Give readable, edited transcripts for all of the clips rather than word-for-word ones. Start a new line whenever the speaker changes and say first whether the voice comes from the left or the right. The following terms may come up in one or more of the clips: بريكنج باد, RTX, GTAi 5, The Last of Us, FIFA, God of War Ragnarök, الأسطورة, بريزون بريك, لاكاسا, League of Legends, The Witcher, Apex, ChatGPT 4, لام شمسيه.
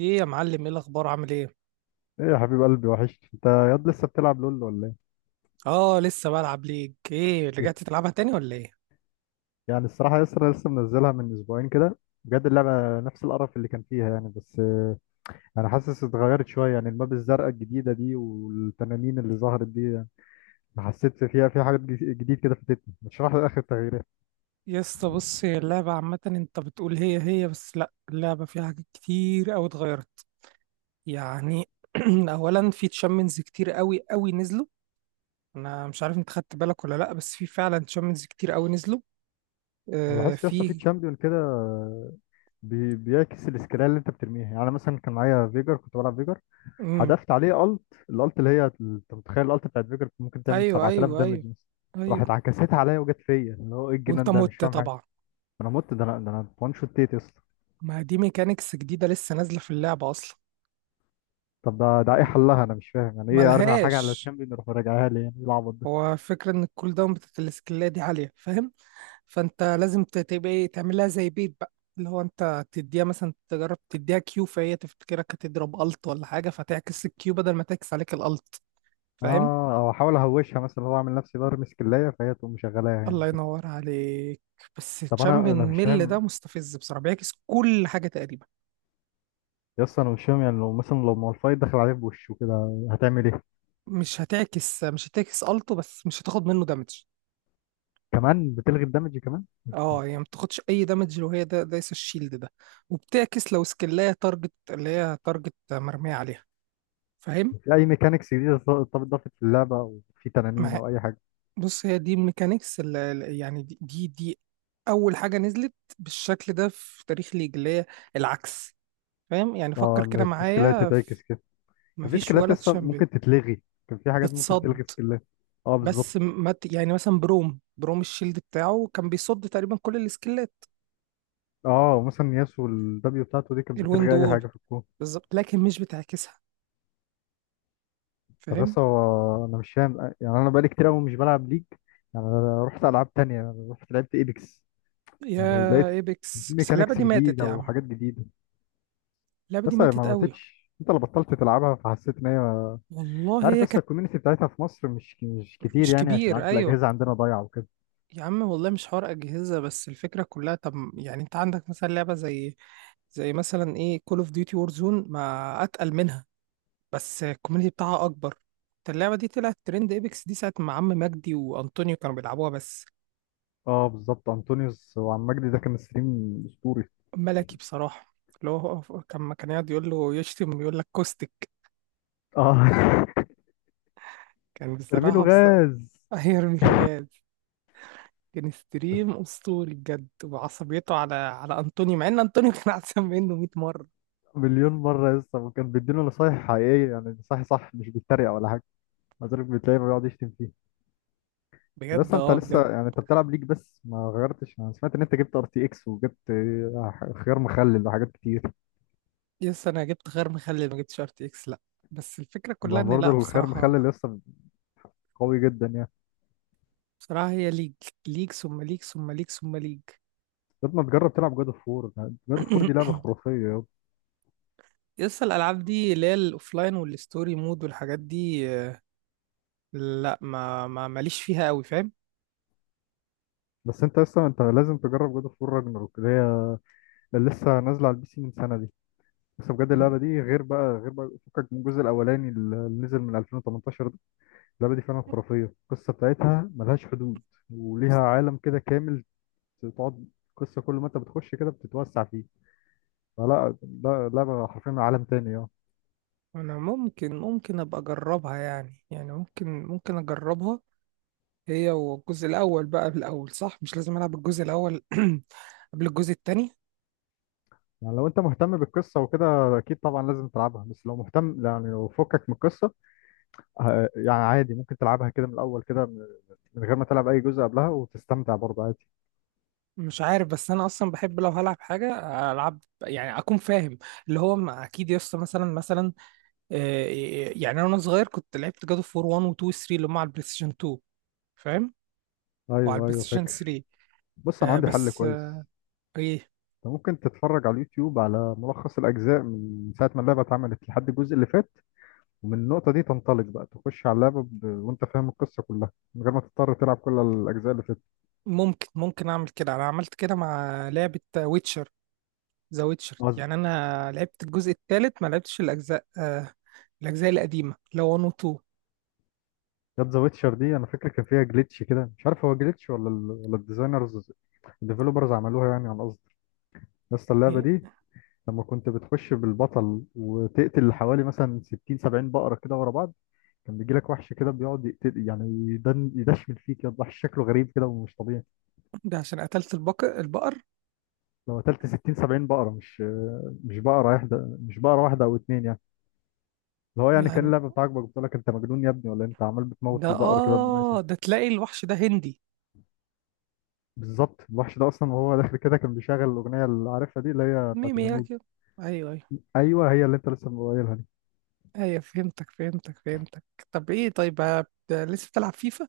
right: ايه يا معلم، ايه الاخبار؟ عامل ايه؟
left: ايه يا حبيب قلبي، وحشت. انت ياد لسه بتلعب لول ولا
right: اه، لسه بلعب ليج. ايه،
left: ايه؟
right: رجعت تلعبها تاني ولا ايه؟
left: يعني الصراحه يسرا لسه منزلها من اسبوعين كده. بجد اللعبه نفس القرف اللي كان فيها يعني، بس انا حاسس اتغيرت شويه، يعني الماب الزرقاء الجديده دي والتنانين اللي ظهرت دي يعني. حسيت فيها في حاجات جديد كده فاتتني. ما تشرح لي اخر التغييرات؟
right: يا اسطى بص، هي اللعبه عامه انت بتقول هي هي، بس لا، اللعبه فيها حاجات كتير قوي اتغيرت يعني. اولا في تشامبيونز كتير قوي قوي نزلوا. انا مش عارف انت خدت بالك ولا لا، بس في فعلا تشامبيونز كتير قوي نزلوا.
left: انا لاحظت يا اسطى في
right: في.
left: تشامبيون كده بيعكس السكيلات اللي انت بترميها. يعني أنا مثلا كان معايا فيجر، كنت بلعب فيجر.
right: امم
left: حذفت عليه الالت، اللي هي انت متخيل الالت بتاعت فيجر ممكن تعمل
right: ايوه،
left: 7000
right: ايوه،
left: دامج
right: ايوه،
left: مثلا. راحت
right: ايوه.
left: عكستها عليا وجت فيا، اللي هو ايه
right: وانت
left: الجنان ده، مش
right: مت
left: فاهم حاجه.
right: طبعا.
left: انا مت، ده انا وان شوت تيت يا اسطى.
right: ما دي ميكانيكس جديده لسه نازله في اللعبه اصلا.
left: طب ده ايه
right: مم.
left: حلها؟ انا مش فاهم يعني، ايه ارمي حاجه على
right: ملهاش.
left: الشامبيون يروح راجعها لي؟ يعني إيه العبط ده؟
right: هو الفكرة إن الكول داون بتاعت السكيلات دي عالية، فاهم؟ فأنت لازم تبقى إيه، تعملها زي بيت بقى، اللي هو أنت تديها مثلا، تجرب تديها كيو، فهي تفتكرك هتضرب ألت ولا حاجة، فتعكس الكيو بدل ما تعكس عليك الألت. فاهم؟
left: اه، او احاول اهوشها مثلا، هو اعمل نفسي برمي سكلايه فهي تقوم مشغلاها يعني.
right: الله ينور عليك. بس
left: طب انا
right: تشامبيون
left: انا مش
right: ميل ده
left: فاهم،
right: مستفز بصراحة، بيعكس كل حاجة تقريبا.
left: يا اسطى انا مش فاهم. يعني لو مثلا لو مالفايت دخل عليه بوشه كده هتعمل ايه؟
right: مش هتعكس ألته، بس مش هتاخد منه دامج.
left: كمان بتلغي الدمج كمان؟
right: اه، يعني ما بتاخدش اي دامج لو هي ده دايس الشيلد ده، وبتعكس لو سكلاية تارجت اللي هي تارجت مرمية عليها. فاهم؟
left: في اي ميكانيكس جديده اتضافت في اللعبه، او في تنانين
right: ما
left: او اي حاجه؟
right: بص، هي دي الميكانيكس يعني دي اول حاجه نزلت بالشكل ده في تاريخ ليج، اللي هي العكس. فاهم؟ يعني
left: اه،
right: فكر كده
left: ان في سكيلات
right: معايا
left: تتعكس كده. كان في
right: مفيش
left: سكيلات
right: ولا
left: اصلا
right: تشامبيون
left: ممكن تتلغي، كان في حاجات ممكن
right: بتصد.
left: تلغي سكيلات. اه
right: بس
left: بالظبط.
right: م- ما ت- يعني مثلا بروم الشيلد بتاعه كان بيصد تقريبا كل السكيلات.
left: اه مثلا ياسو، الدبليو بتاعته دي كانت
right: الويند
left: بتلغي اي
right: وول
left: حاجه في الكون.
right: بالظبط، لكن مش بتعكسها.
left: طب
right: فاهم؟
left: بس هو انا مش فاهم، يعني انا بقالي كتير قوي مش بلعب ليج. يعني انا رحت العاب تانية، يعني رحت لعبت ايبكس.
right: يا
left: يعني لقيت في
right: ايبكس بس، اللعبه
left: ميكانيكس
right: دي ماتت
left: جديده
right: يا عم.
left: وحاجات جديده.
right: اللعبه دي
left: بس ما
right: ماتت قوي.
left: ماتتش، انت اللي بطلت تلعبها فحسيت ان هي. انت
right: والله
left: عارف
right: هي
left: لسه
right: كانت.
left: الكوميونتي بتاعتها في مصر مش كتير
right: مش
left: يعني، عشان
right: كبير،
left: عارف
right: ايوه.
left: الاجهزه عندنا ضايعه.
right: يا عم والله مش حوار أجهزة، بس الفكرة كلها. طب يعني أنت عندك مثلا لعبة زي، زي مثلا إيه، كول أوف ديوتي وورزون، ما أتقل منها، بس الكوميونتي بتاعها أكبر. أنت اللعبة دي طلعت ترند، إيبكس دي ساعة ما عم مجدي وأنطونيو كانوا بيلعبوها بس.
left: اه بالظبط، انطونيوس وعم مجدي ده كان ستريم اسطوري.
right: ملكي بصراحة. اللي هو، هو كان ما كان يقعد يقول له، يشتم، يقول لك كوستك.
left: اه.
right: كان
left: ترميله
right: بصراحة، بس
left: غاز.
right: هيرمي له غاز. كان
left: بس
right: ستريم أسطوري بجد، وعصبيته على على أنطونيو، مع إن أنطونيو كان أحسن منه 100 مرة.
left: مليون مره لسه، وكان بيديله نصايح حقيقيه، يعني نصايح صح مش بيتريق ولا حاجه. مع ذلك بتلاقيه بيقعد يشتم فيه.
right: بجد،
left: بس انت
right: اه، بجد.
left: لسه يعني انت بتلعب ليك بس ما غيرتش. انا سمعت ان انت جبت ار تي اكس وجبت خيار مخلل وحاجات كتير.
right: يس، انا جبت غير مخلي، ما جبتش ار تي اكس لا. بس الفكره كلها
left: ما
right: ان
left: برضه
right: لا،
left: الخيار مخلل
right: بصراحه.
left: لسه قوي جدا يعني.
right: بصراحه، هي ليج. ليج ثم ليج ثم ليج ثم ليج.
left: طب ما تجرب تلعب جاد اوف وور. جاد اوف وور دي لعبه خرافيه يابا.
right: يس، الالعاب دي، اللي هي الاوفلاين والستوري مود والحاجات دي، لا، ما ما ماليش فيها قوي. فاهم؟
left: بس انت لسه انت لازم تجرب جاد اوف وور راجناروك، اللي هي اللي لسه نازله على البي سي من سنه دي. بس بجد اللعبة دي غير بقى، غير بقى، فكك من الجزء الأولاني اللي نزل من 2018 ده. اللعبة دي فعلا خرافية، القصة بتاعتها ملهاش حدود، وليها عالم كده كامل تقعد. قصة كل ما انت بتخش كده بتتوسع فيه. فلا، ده لعبة حرفيا عالم تاني. اه،
right: انا ممكن، ابقى اجربها يعني، يعني ممكن اجربها. هي والجزء الاول بقى بالاول، صح؟ مش لازم العب الجزء الاول قبل الجزء التاني.
left: يعني لو انت مهتم بالقصة وكده اكيد طبعا لازم تلعبها. بس لو مهتم يعني لو فكك من القصة يعني عادي ممكن تلعبها كده من الأول كده، من غير ما تلعب أي جزء قبلها وتستمتع برضه عادي.
right: مش عارف، بس انا اصلا بحب لو هلعب حاجه العب يعني اكون فاهم. اللي هو اكيد، يس، مثلا، يعني انا وانا صغير كنت لعبت جاد اوف وور 1 و 2 و 3، اللي هم على البلاي ستيشن 2. فاهم؟ وعلى
left: ايوه،
right: البلاي
left: ايوه،
right: ستيشن
left: فاكر.
right: 3.
left: بص انا
right: آه،
left: عندي حل
right: بس آه،
left: كويس.
right: ايه.
left: أنت ممكن تتفرج على اليوتيوب على ملخص الأجزاء من ساعة ما اللعبة اتعملت لحد الجزء اللي فات. ومن النقطة دي تنطلق بقى تخش على اللعبة، وأنت فاهم القصة كلها من غير ما تضطر تلعب كل الأجزاء اللي فاتت.
right: ممكن، اعمل كده، انا عملت كده مع لعبه ويتشر، ذا ويتشر.
left: وز-
right: يعني انا لعبت الجزء الثالث، ما لعبتش الاجزاء الاجزاء القديمه اللي هو 1 و 2.
left: جت ذا ويتشر دي، أنا فاكر كان فيها جليتش كده، مش عارف هو جليتش ولا الديفلوبرز عملوها يعني عن قصد. بس اللعبة
right: إيه؟
left: دي لما كنت بتخش بالبطل وتقتل حوالي مثلا 60 70 بقرة كده ورا بعض، كان بيجيلك وحش كده بيقعد يقتل، يعني يدشمل فيك، يضح شكله غريب كده ومش طبيعي.
right: ده عشان قتلت البقر
left: لو قتلت 60 70 بقرة، مش بقرة واحدة، مش بقرة واحدة أو اتنين يعني. اللي هو يعني كان
right: يعني.
left: اللعبة بتاعك بقول لك أنت مجنون يا ابني ولا إيه؟ أنت عمال بتموت
right: ده
left: في البقر كده بدون أي
right: اه،
left: سبب.
right: ده تلاقي الوحش ده هندي.
left: بالظبط، الوحش ده أصلا وهو داخل كده كان بيشغل الأغنية اللي عارفها دي، اللي هي بتاعت الهنود.
right: ميمياجي. ايوه، ايوه.
left: أيوه، هي اللي أنت لسه قايلها دي.
right: ايوه، فهمتك، فهمتك، فهمتك. طب ايه، طيب ده لسه بتلعب فيفا؟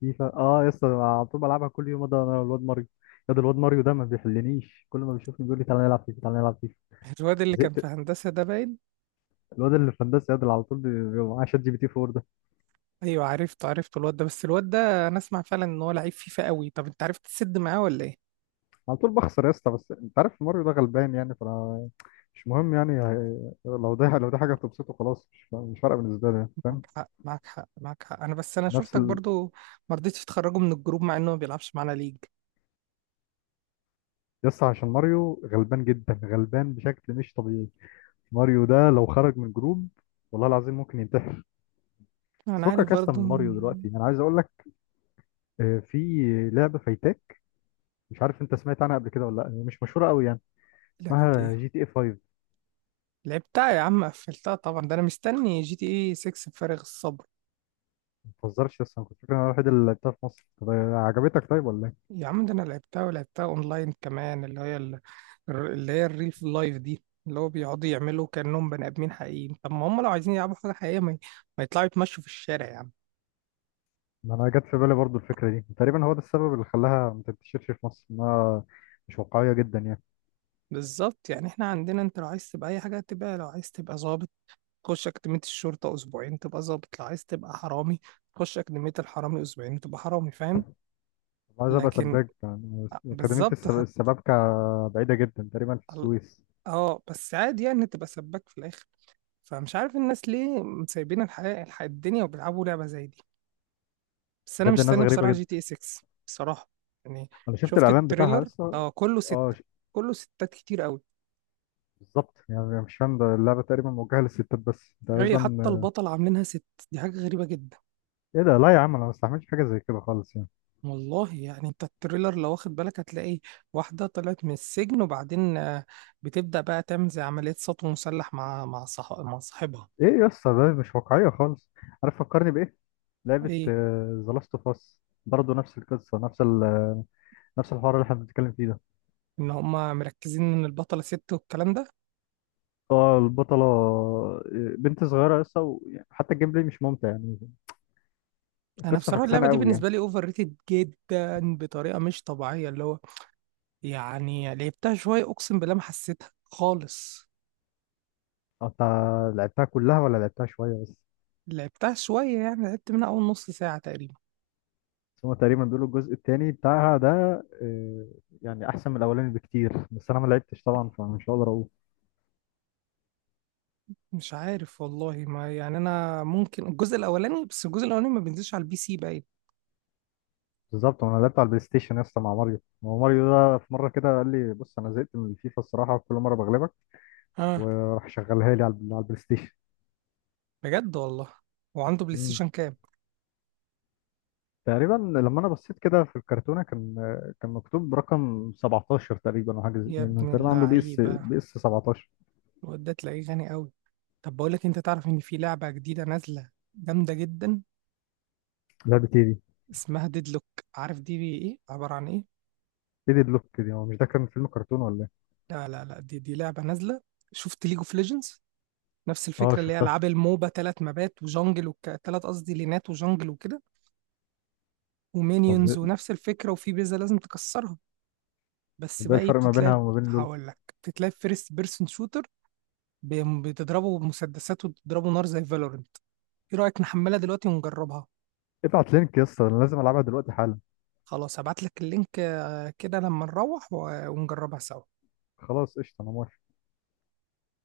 left: فيفا أه يا اسطى، أنا على طول بلعبها كل يوم، ده أنا والواد ماريو. يا ده الواد ماريو ده ما بيحلنيش، كل ما بيشوفني بيقول لي تعالى نلعب فيفا، تعالى نلعب فيفا.
right: الواد اللي كان في
left: زهقت.
right: هندسة ده باين.
left: الواد اللي في هندسة، يا ده اللي على طول بيبقى معاه شات جي بي تي 4 ده.
right: ايوه، عرفته، عرفته الواد ده، بس الواد ده انا اسمع فعلا ان هو لعيب فيفا قوي. طب انت عرفت تسد معاه ولا ايه؟
left: على طول بخسر يا اسطى، بس أنت عارف ماريو ده غلبان يعني، فأنا مش مهم يعني، لو ده حاجة بتبسطه، خلاص مش فارقة بالنسبة لي يعني، فاهم.
right: معاك حق، معاك حق، معاك حق. انا بس، انا
left: نفس
right: شفتك
left: ال...
right: برضو ما رضيتش تخرجه من الجروب مع انه ما بيلعبش معانا ليج.
left: يس عشان ماريو غلبان جدا، غلبان بشكل مش طبيعي. ماريو ده لو خرج من جروب والله العظيم ممكن ينتحر. بس
right: انا عارف
left: فكك يا اسطى
right: برضو.
left: من ماريو دلوقتي، انا عايز اقول لك في لعبة فايتاك. مش عارف انت سمعت عنها قبل كده ولا لا، هي مش مشهورة قوي يعني.
right: لعبة
left: اسمها
right: ايه؟
left: جي تي اي 5.
right: لعبتها يا عم، قفلتها طبعا، ده انا مستني جي تي اي 6 بفارغ الصبر.
left: ما تهزرش. يس انا كنت فاكر إن انا الوحيد اللي لعبتها في مصر. طب عجبتك طيب ولا ايه؟
right: يا عم، ده انا لعبتها، ولعبتها اونلاين كمان، اللي هي اللي هي الريل في اللايف دي، اللي هو بيقعدوا يعملوا كأنهم بني ادمين حقيقيين. طب ما هم لو عايزين يلعبوا حاجة حقيقية، ما يطلعوا يتمشوا في الشارع يا عم.
left: ما انا جت في بالي برضو الفكرة دي تقريبا، هو ده السبب اللي خلاها ما تنتشرش في مصر، انها مش واقعية جدا يعني.
right: بالظبط، يعني احنا عندنا، انت لو عايز تبقى اي حاجة تبقى، لو عايز تبقى ظابط تخش أكاديمية الشرطة أسبوعين تبقى ظابط، لو عايز تبقى حرامي تخش أكاديمية الحرامي أسبوعين تبقى حرامي. فاهم؟
left: طب عايز ابقى
right: لكن
left: سباك، يعني اكاديميه
right: بالظبط،
left: السبابكه بعيده جدا تقريبا في
right: ال-
left: السويس.
right: اه، بس عادي يعني تبقى سباك في الآخر. فمش عارف الناس ليه سايبين الحياة، الدنيا، وبيلعبوا لعبة زي دي. بس انا
left: بجد ناس
right: مستني
left: غريبه
right: بصراحه جي تي
left: جدا.
right: اي 6 بصراحه يعني.
left: انا شفت
right: شفت
left: الاعلان بتاعها
right: التريلر؟
left: لسه.
right: اه، كله
left: اه.
right: ستة، كله ستات كتير قوي.
left: بالظبط يعني، مش فاهم، ده اللعبه تقريبا موجهه للستات بس
right: هي حتى
left: تقريبا.
right: البطل عاملينها ست. دي حاجه غريبه جدا.
left: ايه ده؟ لا يا عم، انا ما استحملش حاجه زي كده خالص يعني.
right: والله يعني انت التريلر لو واخد بالك هتلاقي واحده طلعت من السجن وبعدين بتبدا بقى تعمل زي عمليه سطو مسلح مع مع صاحبها.
left: ايه يا اسطى، ده مش واقعيه خالص. عارف فكرني بايه؟ لعبه
right: ايه،
left: ذا لاست اوف اس. برضه نفس القصه، نفس الحوار اللي احنا بنتكلم فيه ده.
right: ان هما مركزين ان البطله ست والكلام ده.
left: اه البطله، بنت صغيره لسه. حتى الجيم بلاي مش ممتع يعني،
right: انا
left: القصه
right: بصراحه اللعبه
left: فكسانه
right: دي
left: قوي يعني.
right: بالنسبه لي اوفر ريتد جدا بطريقه مش طبيعيه. اللي هو يعني لعبتها شوية، أقسم بالله ما حسيتها خالص.
left: اه، انت لعبتها كلها ولا لعبتها شوية بس؟
right: لعبتها شوية، يعني لعبت منها أول نص ساعة تقريبا.
left: بس هما تقريبا بيقولوا الجزء التاني بتاعها ده آه، يعني أحسن من الأولاني بكتير، بس أنا ما لعبتش طبعا فمش هقدر أقول.
right: مش عارف والله، ما، يعني أنا ممكن الجزء الأولاني، بس الجزء الأولاني ما بينزلش على البي سي باين.
left: بالظبط، وأنا لعبت على البلاي ستيشن يا اسطى مع ماريو. هو ماريو ده في مرة كده قال لي، بص أنا زهقت من الفيفا الصراحة كل مرة بغلبك.
right: آه،
left: وراح شغلها لي على البلاي ستيشن.
right: بجد والله. وعنده بلاي
left: مم.
right: ستيشن كام؟
left: تقريبا لما أنا بصيت كده في الكرتونة كان مكتوب رقم 17 تقريبا أو
right: يا
left: يعني
right: ابن
left: تقريبا عنده بي اس
right: اللعيبة،
left: بي اس 17.
right: الواد ده تلاقيه غني أوي. طب بقول لك، أنت تعرف إن في لعبة جديدة نازلة جامدة جدا؟
left: لعبة إيه دي؟
right: اسمها ديدلوك. عارف دي بي إيه عبارة عن إيه؟
left: إيه دي بلوك دي؟ هو مش ده كان فيلم كرتون ولا إيه؟
right: لا لا لا، دي لعبة نازلة. شفت ليج اوف ليجندز؟ نفس
left: اه
right: الفكرة، اللي هي
left: شفتها.
right: ألعاب الموبا، تلات، قصدي، لينات وجانجل وكده،
left: طب
right: ومينيونز ونفس الفكرة، وفي بيزا لازم تكسرها. بس
left: طب ايه
right: بقى ايه
left: الفرق ما بينها
right: بتتلعب؟
left: وما بين لول؟
right: هقول لك بتتلعب فيرست بيرسون شوتر، بتضربه بمسدسات وتضربه نار زي فالورنت. ايه رأيك نحملها دلوقتي ونجربها؟
left: ابعت لينك يا اسطى، انا لازم العبها دلوقتي حالا.
right: خلاص هبعت لك اللينك، كده لما نروح ونجربها سوا.
left: خلاص قشطه، انا موافق.